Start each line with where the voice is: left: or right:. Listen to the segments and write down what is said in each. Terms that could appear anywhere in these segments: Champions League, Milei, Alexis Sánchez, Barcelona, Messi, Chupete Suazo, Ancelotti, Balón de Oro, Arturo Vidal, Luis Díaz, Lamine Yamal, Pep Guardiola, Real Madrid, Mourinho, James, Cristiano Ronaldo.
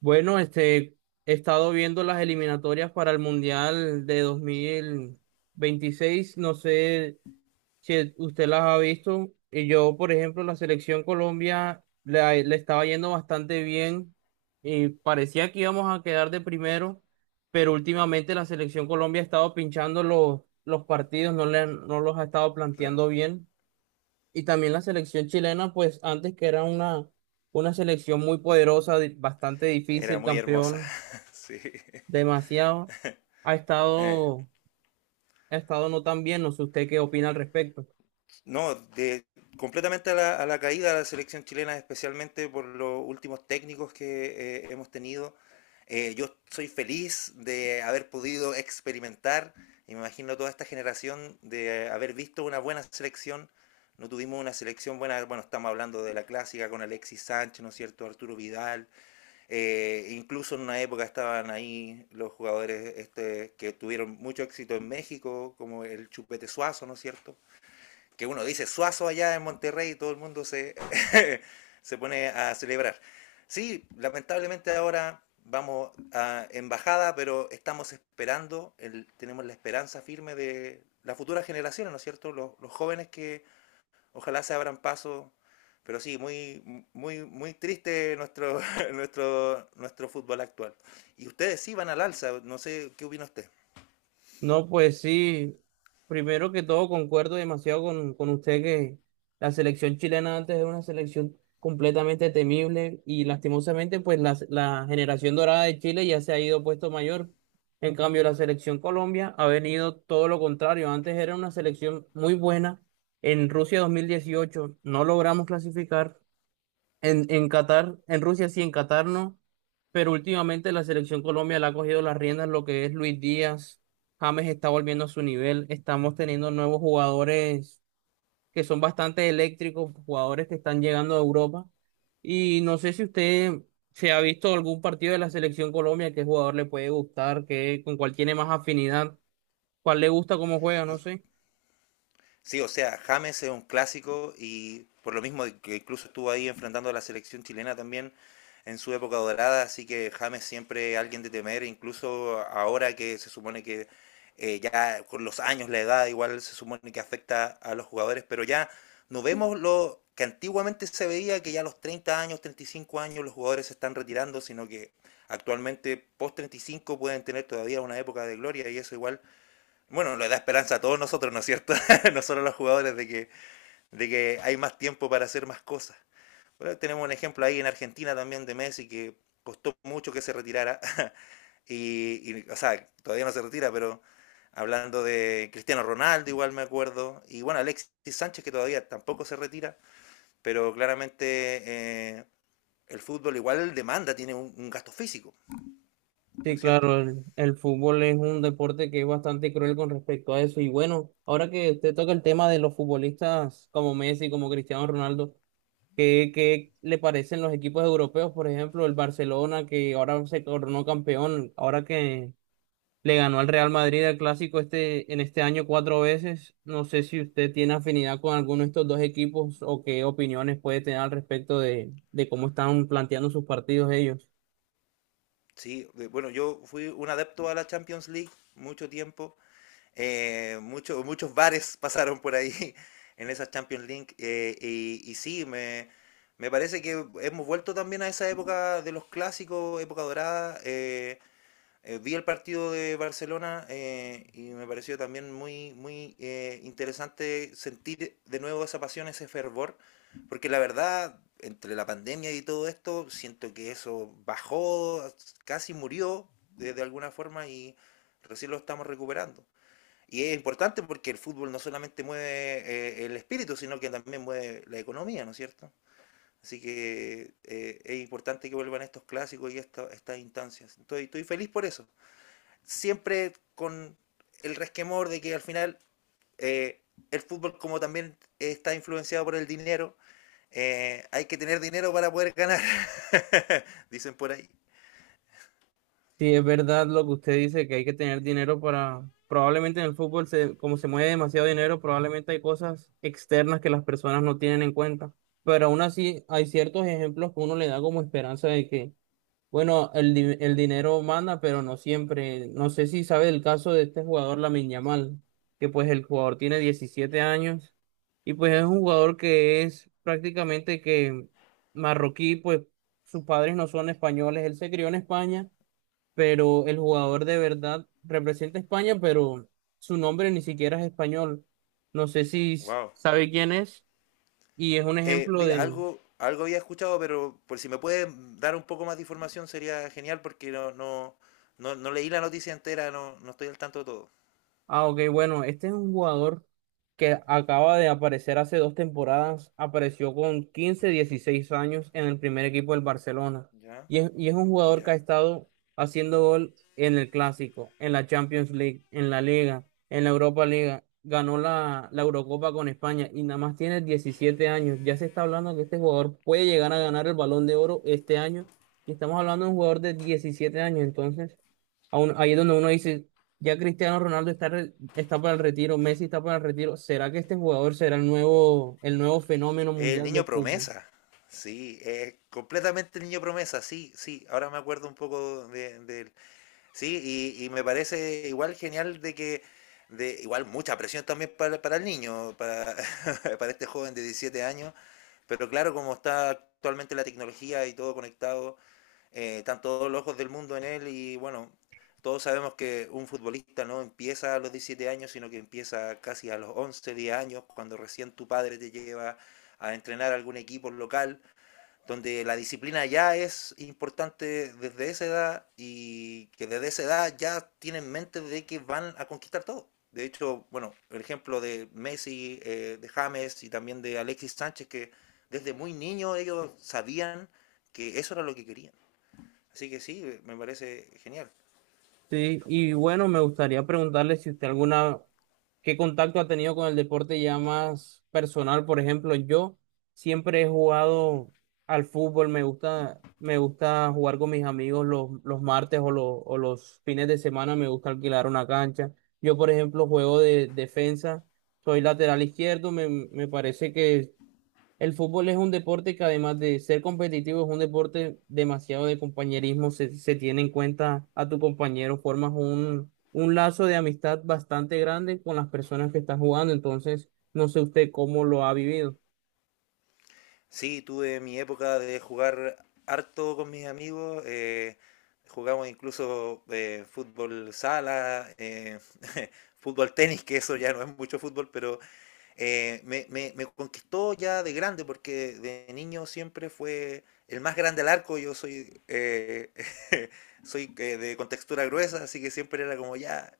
right: Bueno, he estado viendo las eliminatorias para el Mundial de 2026. No sé si usted las ha visto. Y yo, por ejemplo, la selección Colombia le estaba yendo bastante bien y parecía que íbamos a quedar de primero, pero últimamente la selección Colombia ha estado pinchando los partidos, no, no los ha estado
left: Claro,
right: planteando bien. Y también la selección chilena, pues antes que era una selección muy poderosa, bastante
left: era
right: difícil,
left: muy hermosa,
right: campeón,
left: sí.
right: demasiado, ha
left: Eh,
right: estado, ha estado no tan bien. No sé usted qué opina al respecto.
left: no, completamente a la caída de la selección chilena, especialmente por los últimos técnicos que hemos tenido. Yo soy feliz de haber podido experimentar, y me imagino toda esta generación, de haber visto una buena selección. No tuvimos una selección buena, bueno, estamos hablando de la clásica con Alexis Sánchez, ¿no es cierto? Arturo Vidal. Incluso en una época estaban ahí los jugadores que tuvieron mucho éxito en México, como el Chupete Suazo, ¿no es cierto? Que uno dice Suazo allá en Monterrey y todo el mundo se pone a celebrar. Sí, lamentablemente ahora vamos a embajada, pero estamos esperando, tenemos la esperanza firme de las futuras generaciones, ¿no es cierto? Los jóvenes que ojalá se abran paso. Pero sí, muy, muy, muy triste nuestro fútbol actual. Y ustedes sí van al alza, no sé qué opina usted.
right: No, pues sí, primero que todo concuerdo demasiado con usted que la selección chilena antes era una selección completamente temible y lastimosamente pues la generación dorada de Chile ya se ha ido puesto mayor. En cambio, la selección Colombia ha venido todo lo contrario. Antes era una selección muy buena. En Rusia 2018 no logramos clasificar. En Qatar, en Rusia sí, en Qatar no, pero últimamente la selección Colombia le ha cogido las riendas lo que es Luis Díaz, James está volviendo a su nivel, estamos teniendo nuevos jugadores que son bastante eléctricos, jugadores que están llegando a Europa, y no sé si usted se ha visto algún partido de la selección Colombia, qué jugador le puede gustar, qué, con cuál tiene más afinidad, cuál le gusta cómo juega, no sé.
left: Sí, o sea, James es un clásico y por lo mismo que incluso estuvo ahí enfrentando a la selección chilena también en su época dorada, así que James siempre es alguien de temer, incluso ahora que se supone que ya con los años, la edad igual se supone que afecta a los jugadores, pero ya no vemos lo que antiguamente se veía, que ya a los 30 años, 35 años los jugadores se están retirando, sino que actualmente post 35 pueden tener todavía una época de gloria y eso igual bueno, le da esperanza a todos nosotros, ¿no es cierto? nosotros los jugadores de que hay más tiempo para hacer más cosas. Bueno, tenemos un ejemplo ahí en Argentina también de Messi que costó mucho que se retirara. Y, o sea, todavía no se retira, pero hablando de Cristiano Ronaldo, igual me acuerdo. Y bueno, Alexis Sánchez que todavía tampoco se retira, pero claramente eh, el fútbol igual demanda, tiene un gasto físico, ¿no
right: Sí,
left: es cierto?
right: claro, el fútbol es un deporte que es bastante cruel con respecto a eso. Y bueno, ahora que usted toca el tema de los futbolistas como Messi, como Cristiano Ronaldo, ¿qué le parecen los equipos europeos? Por ejemplo, el Barcelona, que ahora se coronó campeón, ahora que le ganó al Real Madrid el clásico este, en este año cuatro veces. No sé si usted tiene afinidad con alguno de estos dos equipos o qué opiniones puede tener al respecto de cómo están planteando sus partidos ellos.
left: Sí, bueno, yo fui un adepto a la Champions League mucho tiempo. Muchos bares pasaron por ahí en esa Champions League. Y sí, me parece que hemos vuelto también a esa época de los clásicos, época dorada. Vi el partido de Barcelona y me pareció también muy, muy interesante sentir de nuevo esa pasión, ese fervor, porque la verdad, entre la pandemia y todo esto, siento que eso bajó, casi murió de alguna forma y recién lo estamos recuperando. Y es importante porque el fútbol no solamente mueve el espíritu, sino que también mueve la economía, ¿no es cierto? Así que es importante que vuelvan estos clásicos y estas instancias. Estoy feliz por eso. Siempre con el resquemor de que al final eh, el fútbol, como también está influenciado por el dinero, hay que tener dinero para poder ganar, dicen por ahí.
right: Sí, es verdad lo que usted dice, que hay que tener dinero para, probablemente en el fútbol, como se mueve demasiado dinero, probablemente hay cosas externas que las personas no tienen en cuenta. Pero aún así hay ciertos ejemplos que uno le da como esperanza de que, bueno, el dinero manda, pero no siempre. No sé si sabe el caso de este jugador, Lamine Yamal, que pues el jugador tiene 17 años, y pues es un jugador que es prácticamente que marroquí, pues sus padres no son españoles, él se crió en España, pero el jugador de verdad representa a España, pero su nombre ni siquiera es español. No sé si
left: Wow.
right: sabe quién es, y es un ejemplo
left: Mira,
right: de.
left: algo había escuchado, pero por si me pueden dar un poco más de información sería genial porque no leí la noticia entera, no estoy al tanto de todo.
right: Ah, ok, bueno, este es un jugador que acaba de aparecer hace dos temporadas, apareció con 15, 16 años en el primer equipo del Barcelona,
left: Ya,
right: y es un jugador
left: ya.
right: que ha estado haciendo gol en el Clásico, en la Champions League, en la Liga, en la Europa Liga, ganó la Eurocopa con España, y nada más tiene 17 años. Ya se está hablando que este jugador puede llegar a ganar el Balón de Oro este año, y estamos hablando de un jugador de 17 años, entonces ahí es donde uno dice ya Cristiano Ronaldo está, está para el retiro, Messi está para el retiro. ¿Será que este jugador será el nuevo fenómeno
left: El
right: mundial
left: niño
right: del fútbol?
left: promesa. Sí, es completamente el niño promesa, sí, sí, ahora me acuerdo un poco de él. Sí, y me parece igual genial de que igual mucha presión también para el niño, para este joven de 17 años, pero claro, como está actualmente la tecnología y todo conectado, están todos los ojos del mundo en él y bueno, todos sabemos que un futbolista no empieza a los 17 años, sino que empieza casi a los 11 10 años, cuando recién tu padre te lleva a entrenar a algún equipo local, donde la disciplina ya es importante desde esa edad y que desde esa edad ya tienen en mente de que van a conquistar todo. De hecho, bueno, el ejemplo de Messi, de James y también de Alexis Sánchez, que desde muy niño ellos sabían que eso era lo que querían. Así que sí, me parece genial.
right: Sí, y bueno, me gustaría preguntarle si usted qué contacto ha tenido con el deporte ya más personal. Por ejemplo, yo siempre he jugado al fútbol, me gusta jugar con mis amigos los martes o los fines de semana, me gusta alquilar una cancha. Yo, por ejemplo, juego de defensa, soy lateral izquierdo, me parece que el fútbol es un deporte que además de ser competitivo, es un deporte demasiado de compañerismo, se tiene en cuenta a tu compañero, formas un lazo de amistad bastante grande con las personas que estás jugando, entonces no sé usted cómo lo ha vivido.
left: Sí, tuve mi época de jugar harto con mis amigos. Jugamos incluso fútbol sala, fútbol tenis, que eso ya no es mucho fútbol, pero me conquistó ya de grande, porque de niño siempre fue el más grande al arco. Yo soy, soy de contextura gruesa, así que siempre era como ya,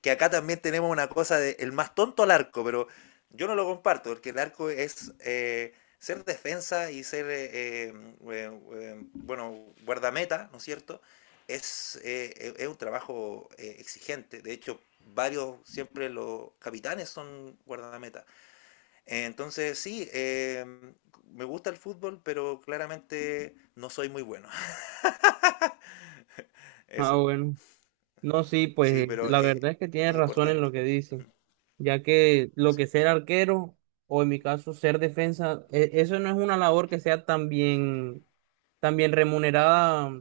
left: que acá también tenemos una cosa de el más tonto al arco, pero yo no lo comparto, porque el arco es ser defensa y ser, bueno, guardameta, ¿no es cierto? Es un trabajo exigente. De hecho, varios, siempre los capitanes son guardameta. Entonces, sí, me gusta el fútbol, pero claramente no soy muy bueno.
right: Ah,
left: Eso,
right: bueno. No, sí,
left: sí,
right: pues
left: pero
right: la verdad es que tienes
left: es
right: razón en
left: importante.
right: lo que dice, ya que lo
left: Sí,
right: que ser arquero o en mi caso ser defensa, eso no es una labor que sea tan bien remunerada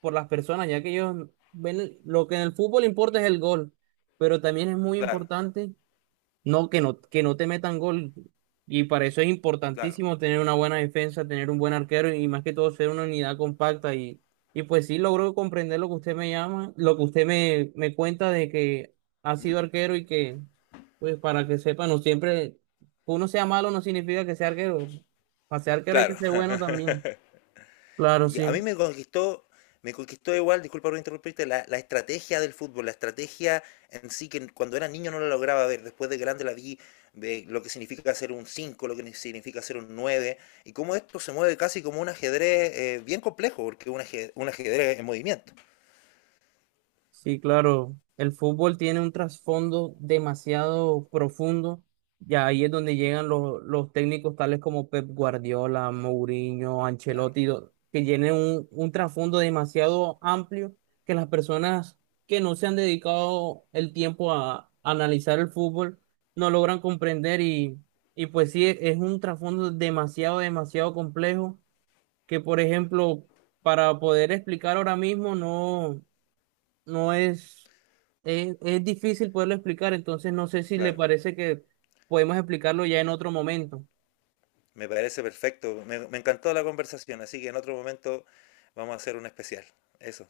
right: por las personas, ya que ellos ven lo que en el fútbol importa es el gol, pero también es muy
left: claro,
right: importante no, que no te metan gol. Y para eso es
left: claro,
right: importantísimo tener una buena defensa, tener un buen arquero y más que todo ser una unidad compacta. Y pues sí logro comprender lo que usted me llama, lo que usted me cuenta de que ha sido arquero y que, pues para que sepa, no siempre, uno sea malo no significa que sea arquero. Para ser arquero hay que
left: claro.
right: ser bueno también. Claro,
left: Y a mí
right: sí.
left: me conquistó igual, disculpa por interrumpirte, la estrategia del fútbol, la estrategia en sí, que cuando era niño no la lograba ver, después de grande la vi, de lo que significa ser un 5 lo que significa ser un 9 y cómo esto se mueve casi como un ajedrez bien complejo, porque es un ajedrez en movimiento.
right: Sí, claro, el fútbol tiene un trasfondo demasiado profundo y ahí es donde
left: Mm.
right: llegan los técnicos tales como Pep Guardiola, Mourinho,
left: Claro.
right: Ancelotti, que tienen un trasfondo demasiado amplio que las personas que no se han dedicado el tiempo a analizar el fútbol no logran comprender, y pues sí, es un trasfondo demasiado, demasiado complejo que, por ejemplo, para poder explicar ahora mismo no es difícil poderlo explicar, entonces no sé si le
left: Claro,
right: parece que podemos explicarlo ya en otro momento.
left: me parece perfecto. Me encantó la conversación, así que en otro momento vamos a hacer un especial. Eso.